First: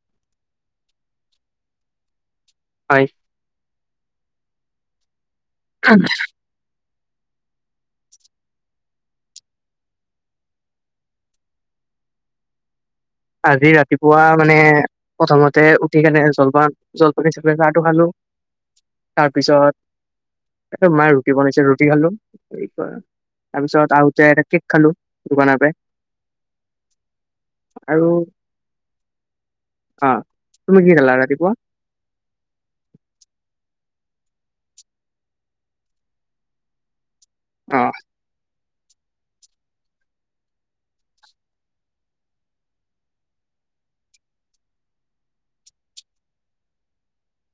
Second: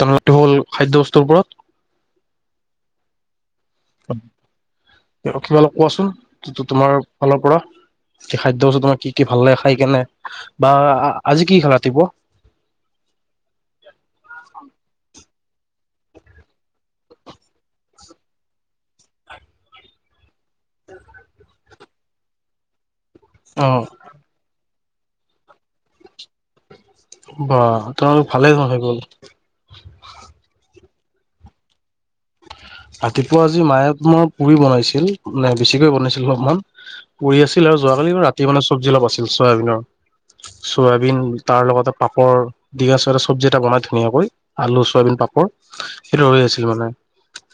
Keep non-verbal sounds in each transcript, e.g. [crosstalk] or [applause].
তেনে হ'ল খাদ্য বস্তুৰ ওপৰত হয়। অখীমালক কোৱাচোন যটো তোমাৰ ফালৰ পৰা স, খাদ্যত তোমাৰ কি, কি ভাল লাগে খাই কেনে বা আজি কি খ ৰাতিপ আজি ৰাতিপুৱা মানে প্ৰথমতে উঠি কেনে জলপান, জলপান জপান গাহটো খালো। তাৰপিছত এই মায়ে ৰুটি বনাইছে ৰুটি খালো কি কয় অ তাৰ পিছত আহোতে এটা কেক খালো দোকানৰ পৰা বাহ আৰু তোমোক ভালেই ন হৈ গ'ল। অ', তুমি কি খালা ৰাতিপুৱা? ৰাতিপুৱা আজি মায়ে তোমাৰ পুৰি বনাইছিল, নাই বেছিকৈ বনাইছিল অলপমান পুৰি আছিল অ আৰু যোৱাকালি ৰাতি মানে চবজি অলপ আছিল চয়াবিনৰ। চয়াবিন তাৰ লগতে পাপৰ। [unintelligible] চৰা চবজি এটা বনাই ধুনীয়াকৈ আলু চয়াবিন পাপৰ সেইটো [unintelligible] আছিল মানে।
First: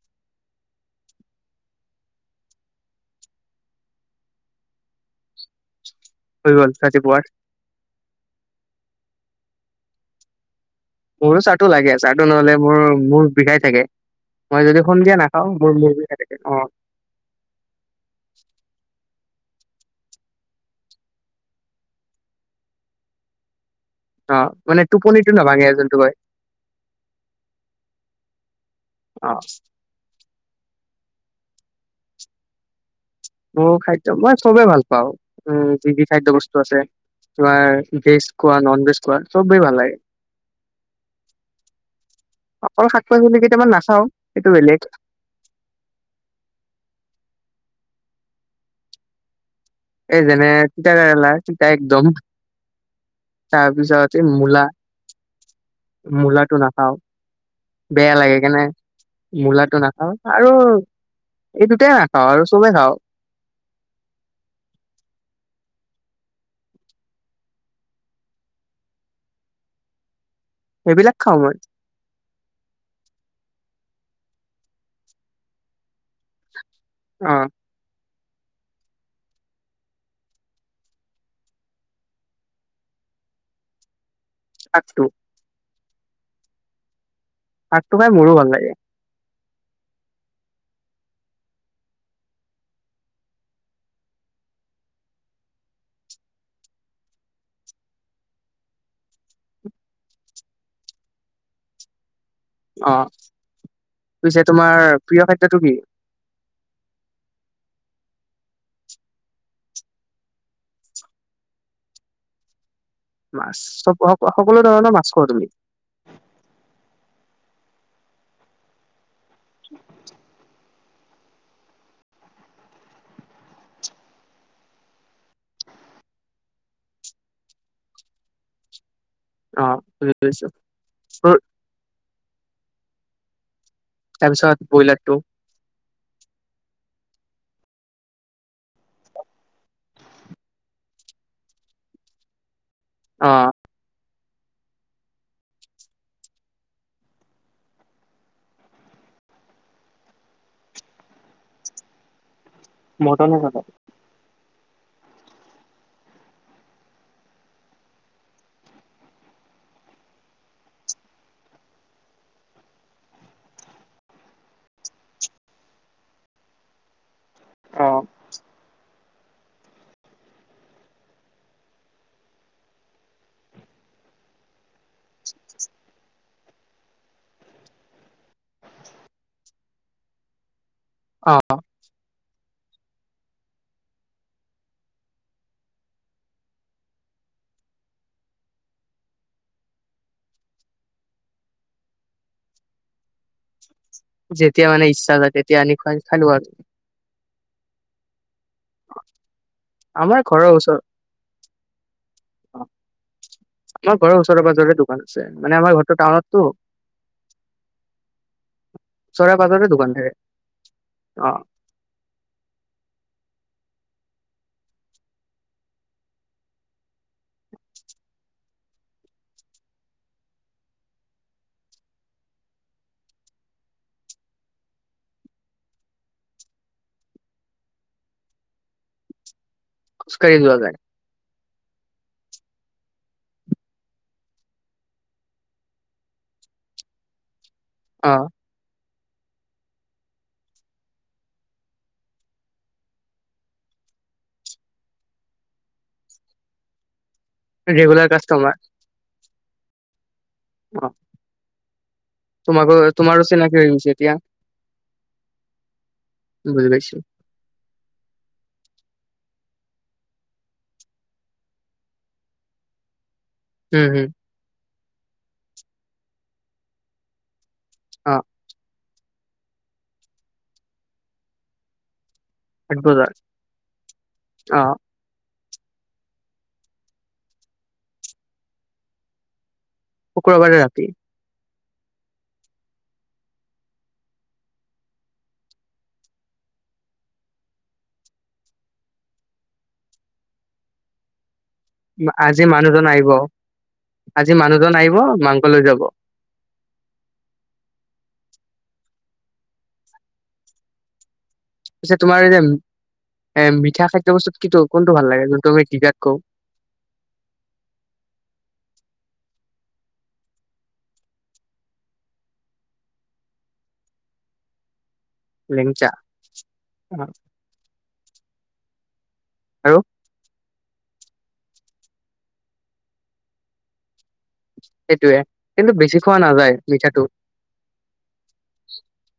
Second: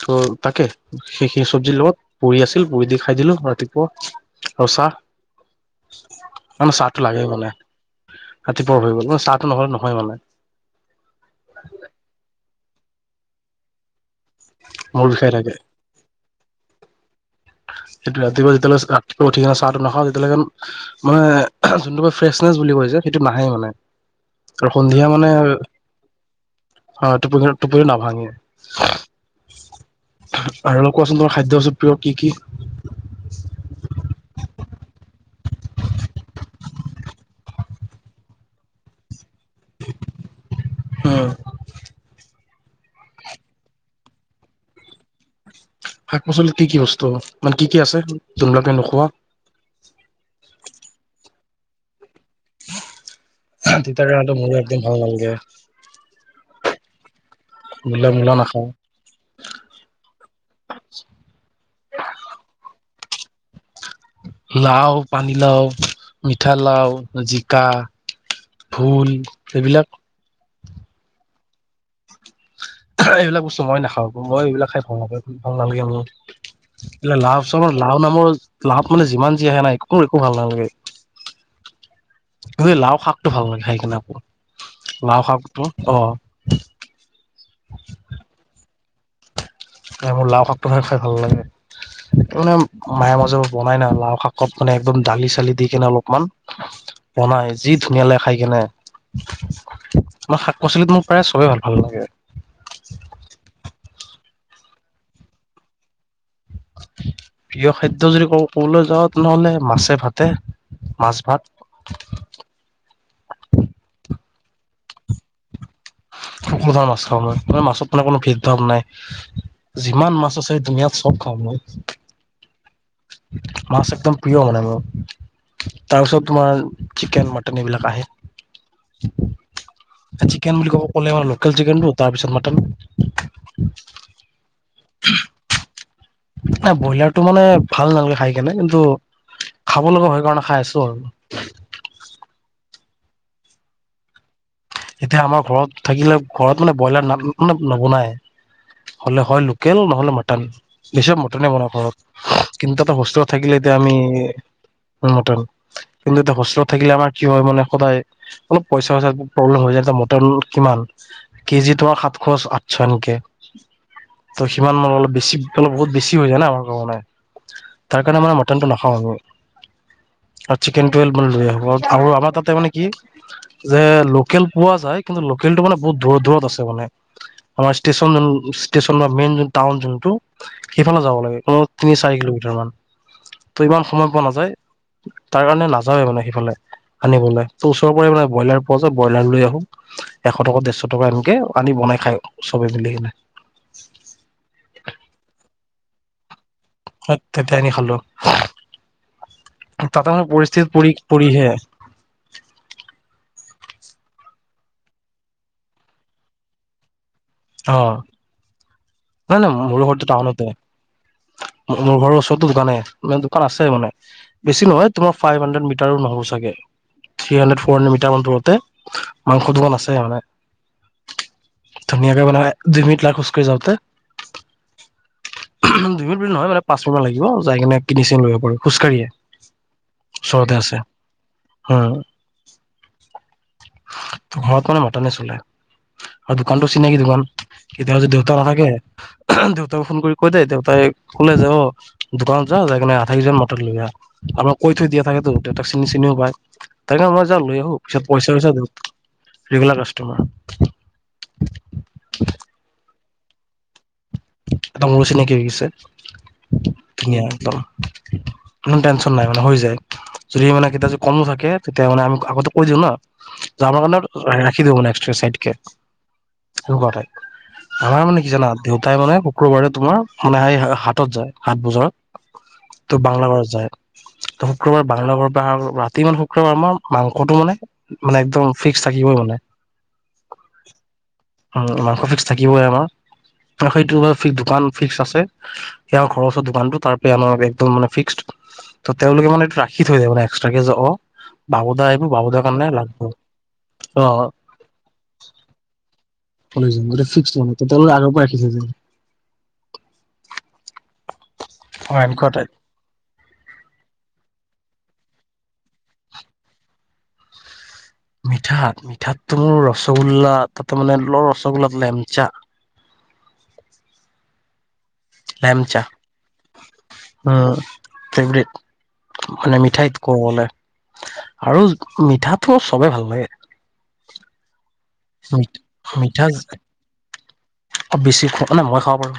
ত' তাকে। সেইখিনি চবজিৰ লগত পুৰি আছিল, পুৰি দি খাই দিলোঁ ৰাতিপুৱা আৰু চাহ। হৈ গ'ল মানে চাহটো ৰাতিপুৱাৰ। লাগেই মানে, ৰাতিপুৱা [unintelligible] চাহটো নহ'লে নহয়ে মানে। মোৰো চাহটো লাগে, চাহটো নহ'লে মোৰ মূৰ বিষাই থাকে। মই যদি মূৰ সন্ধিয়া বিষাই নাখাওঁ থাকে মোৰ মূৰ বিষাই থাকে অ' সেইটোৱে, ৰাতিপুৱা যেতিয়ালৈকে চাহটো উঠি আহি চাহটো নাখাওঁ তেতিয়ালৈকে মানে যোনটো ফ্ৰেচনেচ বুলি কৈছে, সেইটো নাহেই মানে। অ আৰু সন্ধিয়া টোপনিটো মানে নাভাঙে যোনটো কয়। অ', টোপনি, টোপনিটো নাভাঙে। অ'। আৰু কোৱাচোন তোমাৰ খাদ্য বস্তু প্ৰিয় কি, কি? মই খাদ্য মই চবে ভালপাওঁ উম, যি, যি খাদ্য বস্তু আছে। তোমাৰ ভেজ কোৱা, ন'ন ভেজ কোৱা চবেই ভাল লাগে। উম অকল শাক পাচলি কেটামান নাখাওঁ সেইটো বেলেগ। শাক পাচলিত কি, কি বস্তু মানে কি, কি আছে যোনবিলাক তুমি নোখোৱা? এই যেনে তিতাকেৰেলা তিতা একদম। তিতা তাৰপিছত এই কেৰেলাটো মোৰ মূলা। একদম ভাল নালাগে মূলাটো নাখাওঁ, মূলা বেয়া মূলা লাগে কেনে। নাখাওঁ মূলাটো নাখাওঁ আৰু এই দুটাই নাখাওঁ আৰু চবেই খাওঁ। লাও, পানীলাও, মিঠালাও, জিকা। ভোল এইবিলাক? সেইবিলাক খাওঁ মই। এইবিলাক বস্তু মই নাখাওঁ, মই এইবিলাক খাই ভাল [unintelligible] ভাল নালাগে মোৰ। অ লাও চা লাও নামৰ লাও মানে যিমান যি আহে নাই একো মোৰ একো ভাল নালাগে। এই লাও শাকটো ভাললাগে খাই কিনে আকৌ শাকটো লাও শাকটো অ'। শাকটো খাই মোৰো ভাল লাগে। নাই মোৰ লাও শাকটো খাই ভাল [unintelligible] মানে মায়ে মাজে বনাই ন লাও শাকত মানে একদম দালি চালি দি কেনে অলপমান বনাই যি ধুনীয়া লাগে খাই কেনে তোমাৰ শাক পাচলিত মোৰ প্ৰায় চবেই ভাল ভাল লাগে অ', পিছে তোমাৰ প্ৰিয় খাদ্যটো কি? প্ৰিয় খাদ্য যদি ক- ক'বলৈ যাওঁ তেনেহ'লে মাছে ভাতে, মাছ ভাত। মাছ, সকলো ধৰণৰ মাছ খোৱা তুমি? সকলো ধৰণৰ মাছ খাওঁ মই, মাছত মানে কোনো ভেদ ভাৱ নাই। যিমান মাছ আছে দুনীয়াত চব খাওঁ মই। মাছ একদম প্ৰিয় মানে মোৰ। তাৰপিছত তোমাৰ চিকেন, মটন এইবিলাক আহে। অ বুজি পাইছো। চিকেন বুলি কব ক'লে লোকেল চিকেনটো তাৰপিছত মটন। তাৰপিছত ব্ৰইলাৰটো। নাই ব্ৰইলাৰটো মানে ভাল নালাগে খাই কেনে, কিন্তু খাব লগা হয়, কাৰণে খাই আছোঁ আৰু। অ'। এতিয়া আমাৰ ঘৰত থাকিলে ঘৰত মানে ব্ৰইলাৰ নাম মানে নবনায়। হ'লে হয়, লোকেল নহ'লে মটন, বেছিভাগ মটনে [unintelligible] ঘৰত। কিন্তু [unintelligible] হোষ্টেলত মটনো থাকিলে খাবা এতিয়া আমি মটন, কিন্তু এতিয়া হোষ্টেলত থাকিলে আমাৰ কি হয়, মানে সদায় অলপ পইচা চইচা প্ৰব্লেম হৈ যায় এতিয়া মটন কিমান কেজি আৰু সাতশ আঠশ এনকে ত' সিমান অলপ বেছি অলপ বহুত বেছি হৈ য়ায় না আমাৰ কাৰনে অ তাৰ কাৰণে আমাৰ মটনটো নাখাওঁ আমি চিকেন টুৱে মানে লৈ আহো আৰু আমাৰ তাতে মানে কি যে লোক কেল পোৱা যায় কিন্তু লোকেলটো মানে বহুত দূৰত দূৰত আছে মানে আমাৰ ষ্টেচন য ষ্টেচন বা মেইন টাউন যোনটো সেইফালে যাব অ লাগে কমেও তিনি চাৰি কিলোমিটাৰ মান ত' ইমান সময় পোৱা নাযায় তাৰ কাৰণে নাযাৱে মানে সেইফালে আনিবলৈ ত ওচৰৰ পৰাৰে মানে ব্ৰইলাৰ পোৱা যা ব্ৰইলাৰ লৈ আহো এশ টকা দেৰশ টকা এনেকে আনি বনাই খাই চবে মিলি কিনে যেতিয়া মানে ইচ্ছা যায় তেতিয়া আনি খা খালো আৰু তেতিয়া আনি খালো তাতে আমাৰ মানে ঘৰৰ পৰিস্থিতিত পৰি পৰিহে ওচৰত অ আমাৰ ঘৰৰ ওচৰে পাজৰে দোকান আছে মানে আমাৰ ঘৰটো টাউনতো অ ওচৰে নাই নাই পাজৰে মোৰো দোকান ঘৰো থাকে টাউনতে অ মোৰ ঘৰৰ ওচৰতো দোকানে মানে দোকান আছে মানে বেছি নহয় তোমাৰ ফাইভ হাণ্ড্ৰেড মিটাৰো নহব ছাগে three hundred four hundred metre মান দূৰতে মাংসৰ দোকান আছে মানে ধুনীয়াকে মানে দুই মিনিট লাগে খোজ কাঢ়ি যাওতে দুই মিনিট বুলি নহয় মানে পাঁচ মিনিটমান লাগিব যাই কিনে কিনি চিনি লৈ আহিব পাৰো খোজকাঢ়িয়ে খোজকাঢ়ি ওচৰতে যোৱা যায় আছে হ ঘৰত মানে মটনে চলে আৰু দোকানটো চিনাকী দোকান কেতিয়াবা যদি অ দেউতা নাথাকে দেউতাকো ফোন কৰি কৈ দিয়ে দেউতাই ক'লে যে অ দোকানত যা যাইকিনে আধাকেজি মটন লৈ আহ আমাৰ কৈ থৈ দিয়া থাকেতো দেউতাক চিনি চিনিও পায় তাকে মই যাও লৈ আহো পিছত ৰেগুলাৰ পইচা চইচা কাষ্টমাৰ দিও ৰেগুলাৰ কাষ্টমাৰ অ [inaudible] তোমাকো তোমাৰো চিনাকি হৈ গৈছে এতিয়া একদম মোৰ চিনাকি হৈ গৈছে বুজি পাইছো ধুনীয়া একদম কোনো টেনচন নাই মানে হৈ যায় যদি মানে কেতিয়াবা যদি কমো থাকে তেতিয়া মানে আমি আগতে কৈ দিওঁ না আমাৰ উম কাৰণে হম ৰাখি দিব ন্ চাইদ কে এনেকুৱাটাইপ আমাৰ অ মানে কি জানা দেউতাই মানে শুক্ৰবাৰে তোমাৰ মানে হা হাটত যায় হাট বজাৰত আঠ তো বজাৰ বাংল বাৰত যায়। ত অ শুক্ৰবাৰ বাংলা ঘৰ পৰা ৰাতি মানে শুক্ৰবাৰ আমাৰাংসটো মানে মানে একদম ফিক্স থাকিবই মানে শুক্ৰবাৰে ৰাতি মাংস ফিক্স থাকিবই আমাৰ সেইটো দোকান ফিক্স আছে সাৰ ঘৰৰ ওচৰত দোকানটো তাৰ পৰা আমাৰে একদম মানে ফিক্সড ত, তেওঁলোকে আনে এইটো ৰাখি থৈ যায়। মানে্সট্ৰাক কে অ, বাবুদা আহিব বাবুদাৰ আজি কাৰণে মানুহজন লাগব আহিব অ আজি মানুহজন আহিব মাংসলৈ যাব। ফ্ আগ ৰাখিছ। পিছে তোমাৰ যে এ মিঠা খাদ্য বস্তুত কিটো কোনটো ভাল লাগে। যোনটো তুমি কগাত ক মিঠাত মিঠাতো মোৰ ৰসগোল্লা তাতে মানে ল ৰসগোল্লাত লেমচা লেমচা লেংচা অ ফেবট মানে আৰু মিঠাই কবলে আৰু মিঠাটো চবে ভাল লাগে। সেইটোয়ে কিন্তু বেছি খোৱা মিঠা নাযায়। মিঠাটো [unintelligible] বেছি খওঁ মে মই খাব পাৰো।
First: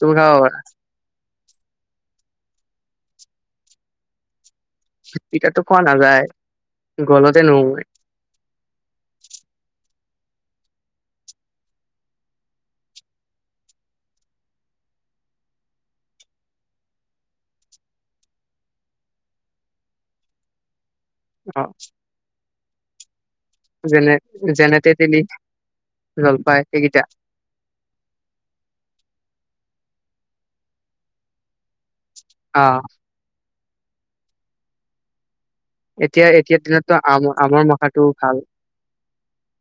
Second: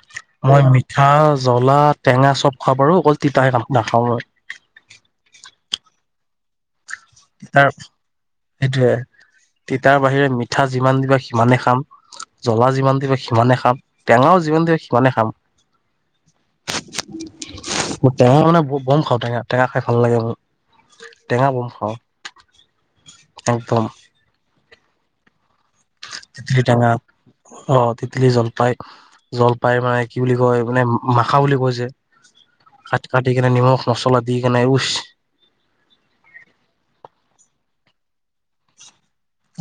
তুমি খাব পাৰা মই মিঠা জ্বলা টেঙা চব খাব পাৰো অকল তিতাহে কাম নাখাও ন ইতিাতো খোৱানা যায়। ত, সেইটোয়ে। তিতাৰ বাহিৰে মিঠা যিমান দিবা সিমানে খাম। জ্বলা যিমান দিব সিমানে খাম। টেঙাও যিমান দিব সিমানে খাম। ম, টেঙা মানে বম খাওঁ টেঙা টেঙা খাই ভাল লাগে মোৰ টেঙা অ বনশা একদম জননত দ নি চতিটঙ অ', তিতিলি জলপাই জলপাই মানে কি বুলি কয় মানে মাখা বুলি কৈছে। অ' ভাত কাটিকনে নিমখ মছলা দি কেনে উচ এতিয়া এতিয়া দিনতো আম আমৰ মখাটোও ভাল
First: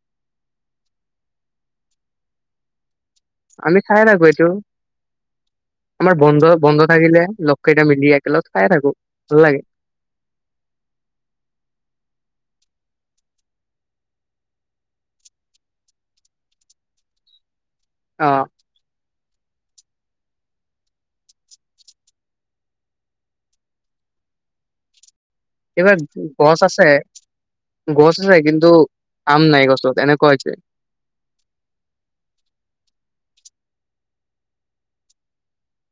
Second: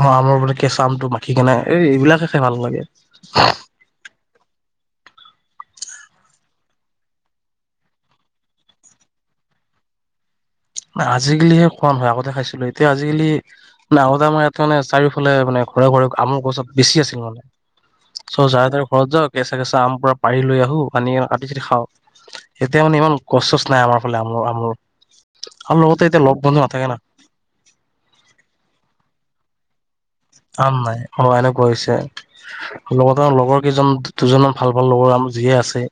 অ', আমৰ মানে কেঁচা আমটো মাখি কেনো এই এইবিলাকে খাই ভাল লাগে। আমি খাই লাগো এইটো আমাৰ বন্ধ বন্ধ থাকিলে। লগ কেইটা মিলি একেলগ খাই থাকো ভাল লাগে। আজিকালিহে খোৱা নহয় আগতে খাইছিলো। এতিয়া আজিকালি নতে আমাৰ ইয়াতে মে চাৰিওফালে মানে ঘৰে ঘৰে আমুৰ গছত বেছি আছিল মানে অ চ যাৰ তাৰ ঘৰত যাওঁ কেঁচা কেঁচা আম পুৰা পাৰি লৈ আহো আনি কাটি চাটি খাওঁ। এতিয়া মানে ইমান কচ চচ নাই আমাৰ ফালে আম আম এইবাৰ গছ আছে না গছ আছে। কিন্তু আম নাই গছত এনেক আ নাই অনে কৈছে লগতম লগৰ কেইজন দুজনমান ভাল ভাল লগৰ যিয়ে আছে।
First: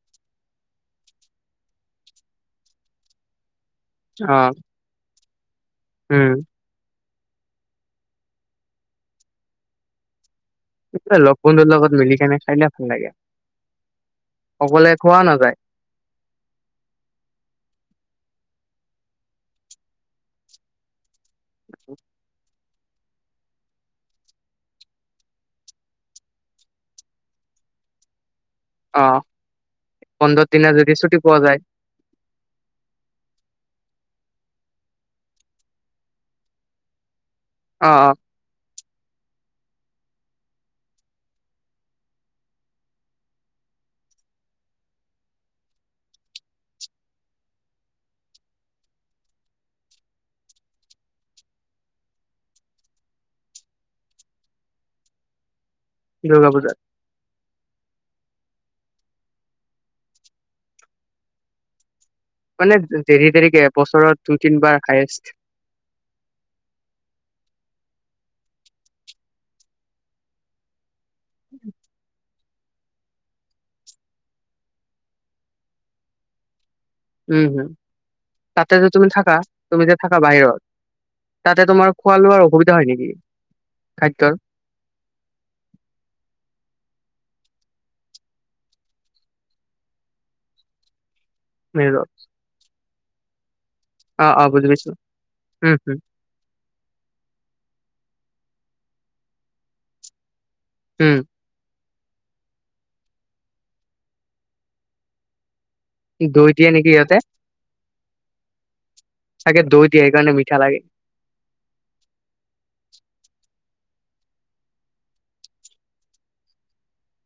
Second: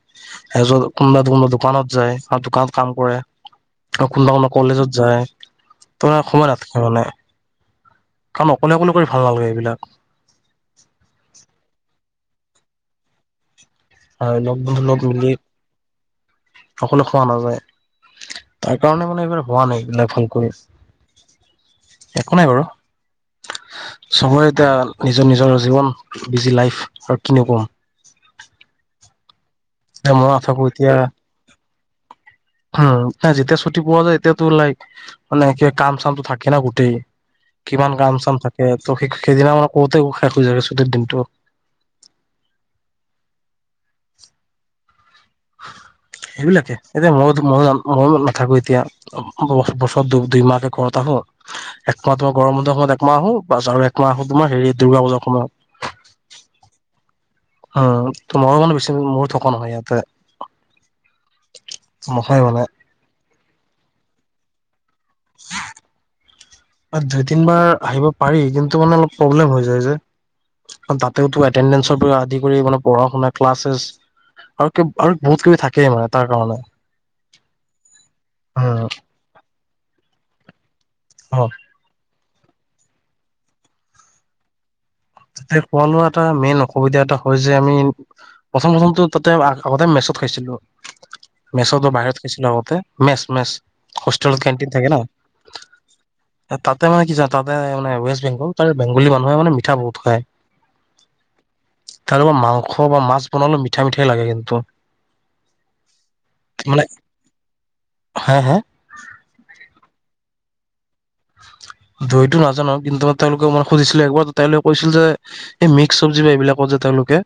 এত কোনোবা কোনোবা দোকানত যায়। আৰু দোকানত কাম কৰে। আৰু কোনোবা অ কোনো কলেজত যায়। তোম উম সময় নাথাকে মানে কাম অকলে অকলে কৰি ভাল নালাগে। এইবিলাক লগ বন্ধুৰ লগত মিলি কেনে খাইলে ভাল লাগে। লগ বন্ধুৰ সকলোৱে লগত খোৱা মিলি নাযায়। অকলে খোৱা নাযায়। তাৰ কাৰণে মানে এইবাৰ হোৱা নাই। এইিলাক ভালক একো নাই বাৰু চবৰে এতিয়া নিজৰ-নিজৰ জীৱন বিজি লাইফ আৰু কিন কম অ', এতিয়া মই পোন্ধৰ নাথাকো দিনা যদি ছুটি পোৱা যায়। উ ন যেতিয়া ছুটি পোৱা যায়। এতিয়াতো লাইক মানে ক কাম চামতো থাকে না গোটেই অ কিমান অ কাম চাম থাকে। ত স সেইদিনা মানে কতে শেষ হৈ যায়ে। ছুটিৰ দিনটো সেইবিলাকে এতিয়া মই মই মইো নাথাকো। এতিয়া বছৰ দুই মাহে কৰা থাক [unintelligible] একমাহ তোমাৰ গৰম বন্ধৰ সময়ত একমাহ আহো, বাচ আৰু একমাহ তোমাৰ হেৰি দুৰ্গা পূজাৰ সময়ত। দুৰ্গা পূজা। অ', অ' ত মইও মানে বেছি দিন, মোৰো থকা নহয় ইয়াতে। মানে দেৰি দেৰিকে এবছৰত দুই তিনিবাৰ হায়েষ্ট। দুই তিন বাৰ আহিব পাৰি কিন্তু মানে অলপ প্ৰব্লেম হৈ যায় যে। তাতেও টো এটেনদেঞ্চচৰ পৰা আদি কৰি অলপ পঢ়া শুনা ক্লাছেছ আৰু আৰু বহুত কিবি থাকেই মানে তাৰ কাৰণে। উম, হম তাতে উম যে তুমি থাকা তুমি যে থাকা বাহিৰত অ তাতে তোমাৰ খোৱা লোৱাৰ অসুবিধা হয় নেকি খাদ্যৰ? তাতে খোৱা লোৱা এটা মেইন অসুবিধা এটা হয় যে আমি প্ৰথম প্ৰথমটো তাতে আগতে মেচত খাইছিলো। মেছতো মেনুত বাহিৰত খাইছিলো আগতে মেছ--মেছ অ হোষ্টেলত অ বুজি কেণ্টিন পাইছো থাকে ন। উম হম তাতে মানে কি জানা, তাতে মানে ৱেষ্ট বেংগল তাৰ বেংগলী মানুহে মানে মিঠা বহুত খায়। উম। তাৰ মাংস বা মাছ বনালে মিঠা মিঠাই লাগে কিন্তু। দৈ দিয়ে নেকি সিহঁতে? হা, হা চাগৈ দৈ দিয়ে সেইকাৰে মিঠা লাগে। দইতো নাজানো কিন্তু মই তেওঁলোকে মই সুধিছিলো একবাৰ তেওঁলোকে কৈছিল যে, এই মিক্স চব্জি বা এইবিলাকত যে তেওঁলোকে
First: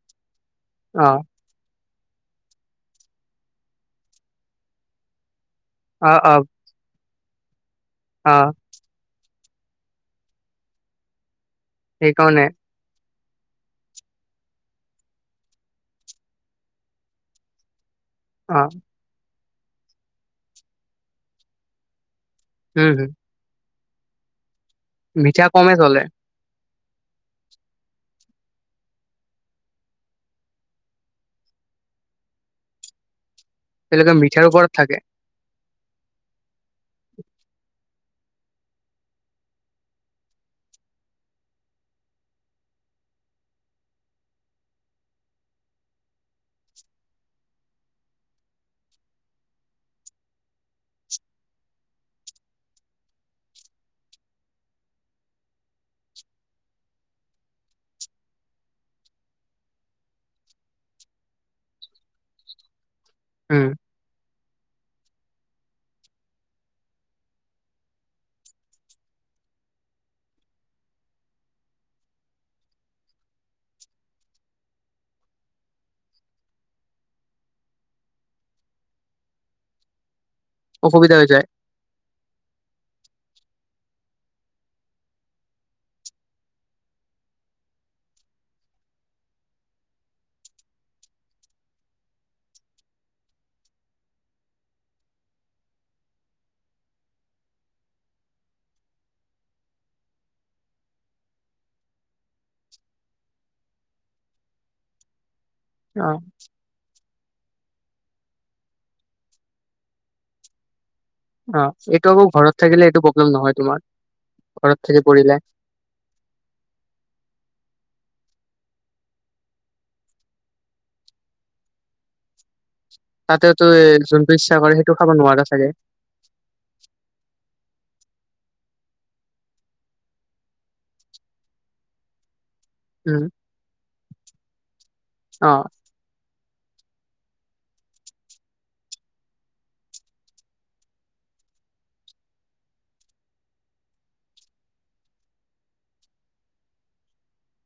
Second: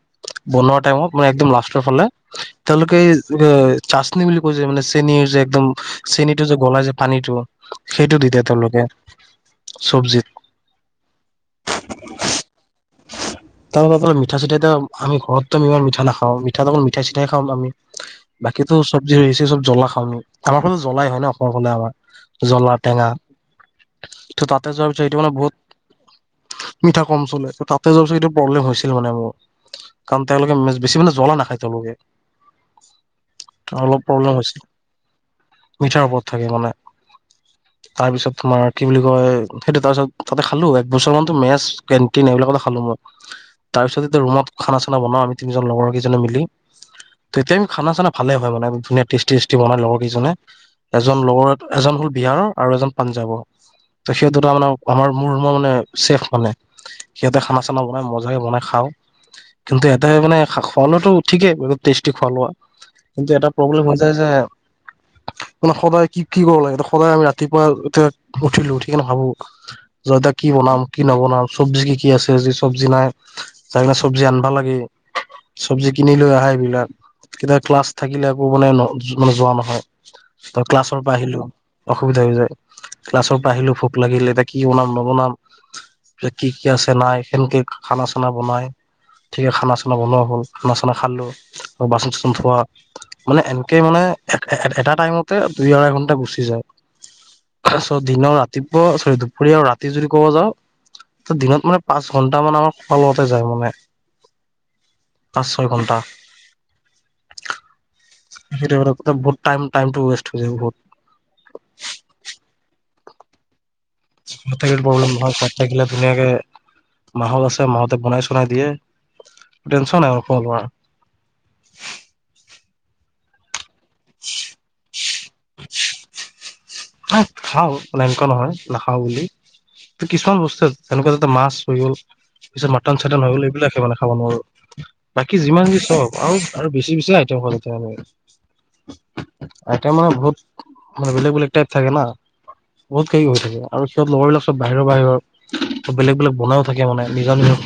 বনোৱা অ টাইমত মানে একদম লাষ্টৰ ফালে, তেওঁলোকে এই চাচনি বুলি কৈছে মানে, চেনীৰ যে একদম অ অ চেনীটো যে গলাই য পানীটো, সেইটো অ দিদিয়ে তেওঁলোকে চব্জিত। সেইকাৰণে, [inaudible] তাৰ মিঠাই চিঠাই আমি ঘৰততো ইমান মিঠা নাখাওঁ। মিঠাটো অকল মিঠাই চিঠাই খাও আমি। অ বাকী তো চব্জি চব জ্বলা খাওঁ। আমাৰ ফালে জ্বলাই হয় ন অসমৰ ফালে আমাৰ জ্বলা উম হম টেঙা। ত তাতে যোৱাৰ পিছত সেইটো মানে মিঠা কমে চলে বহুত, মিঠা কম চলে তাতে যাব প্ৰব্লেম হৈছিল মানে মোৰ। কাৰণ তেওঁলোকে বেছি মানে জ্বলা নাখায় তেওঁলোকে। অলপ তেওঁলোকে প্ৰব্লেম মিঠাৰ হৈছে। ওপৰত থাকে মিঠাৰ ওপৰত থাকে মানে। তাৰপিছত, তোমাৰ কি বুলি কয়, সেইটো তাৰপিছত তাতে খালো একবছৰ মানতো মেচ কেণ্টিন এইবিলাকতে খালো মই। তাৰপিছত এতিয়া ৰুমত খানা চানা বনাও আমি তিনিজন লগৰকেইজনে মিলি। ততিয়া আমি খানা চানা ভালেই হয় মানে, ধুনীয়া টেষ্টি চেষ্টি বনাই লগৰ কিজনে। এজন লগৰ এজন হল বিহাৰৰ আৰু এজন, পাঞ্জাবৰ। সিহঁত দুটা মানে আমাৰ মোৰ মানে ছেফ মানে। সিহঁতে খানা চানা বনাই মজাকে বনাই খাওঁ। কিন্তু এটাই মানে খোৱা লোৱাটো ঠিকেই বহুত টেষ্টি খোৱা লোৱা। কিন্তু এটা উম প্ৰব্লেম হৈ যায় যে মানে সদায় কি কি কৰিব লাগে সদায় আমি ৰাতিপুৱা, উঠিলো উঠিকনে ভাবো, এতিয়া কি বনাম কি নবনাম, চবজি কি কি আছেি চব্জি নাই। যাই কেনে চব্জি আনবা লাগে, চব্জি কিনি লৈ আহা এইবিলাক। কেতিয়াবা ক্লাছ থাকিলে আকৌ মানে যোৱা নহয়। ক্লাছৰ পৰা অসুবিধা হৈ যায় আহিলেও অসুবিধা হৈ যায়। ক্লাছৰ পৰা আহিলো ভোক লাগিলে এতিয়া কি বনাম নবনাম। কি, কি, আছে নাই সেনেকে খানা চানা বনাই, ঠিকে খানা চানা বনোৱা হ'ল খানা চানা খালো আৰু বাচন--চাচন ধোৱা, মানে এনেকে মানে এটা টাইমতে দুই আঢ়াই ঘন্টা গুচি যায়। দিনৰ ৰাতিপুৱা চৰি দুপৰীয়া ৰাতি যদি ক'ব যাওঁ, ত দিনত মানে পাঁ ঘণ্টা মান আমাৰ খোৱাৰ লগতে যায় মানে পাঁচ ছয় ঘণ্টা অ [unintelligible] ৱষ্ট হৈ য বুত অ, এইটো আকৌ ঘৰত থাকিলে এইটো প্ৰব্লেম নহয় তোমাৰ ঘৰত থাকি প্ৰব্লেম নহয় পঢ়িলে চাত থাকিলে ধুনীয়াকে মাহত আছে মাহতে বনাই চনাই দিয়ে টেনশনাই আৰু আৰু তাতেওতো যোনটো ইচ্ছা কৰে সেইটো খাব নোৱাৰা চাগে খাওঁ এনেকুৱা নহয় নাখাওঁ বুলি কিছুমান বস্তু, তেনেকুৱা তাতে মাছ হৈ গ'ল পিছত মাটন চাটন উম হৈ গল এইবিলাকে মানে খাব নোৱাৰো বাকি অ যিমান যি চওক আৰু আৰু বেছি বেছি আইটেম হ আইটম মানে, বহুত মানে বেলেগ বেলেগ টাইপ থাকে ন বহুত খ হৈ থাকে আৰু সিহতৰবাক চব বাহিৰৰ বাহিৰৰ বেলেগ বেলেগ বনাইও থাকে মানে নিজৰ নিজৰ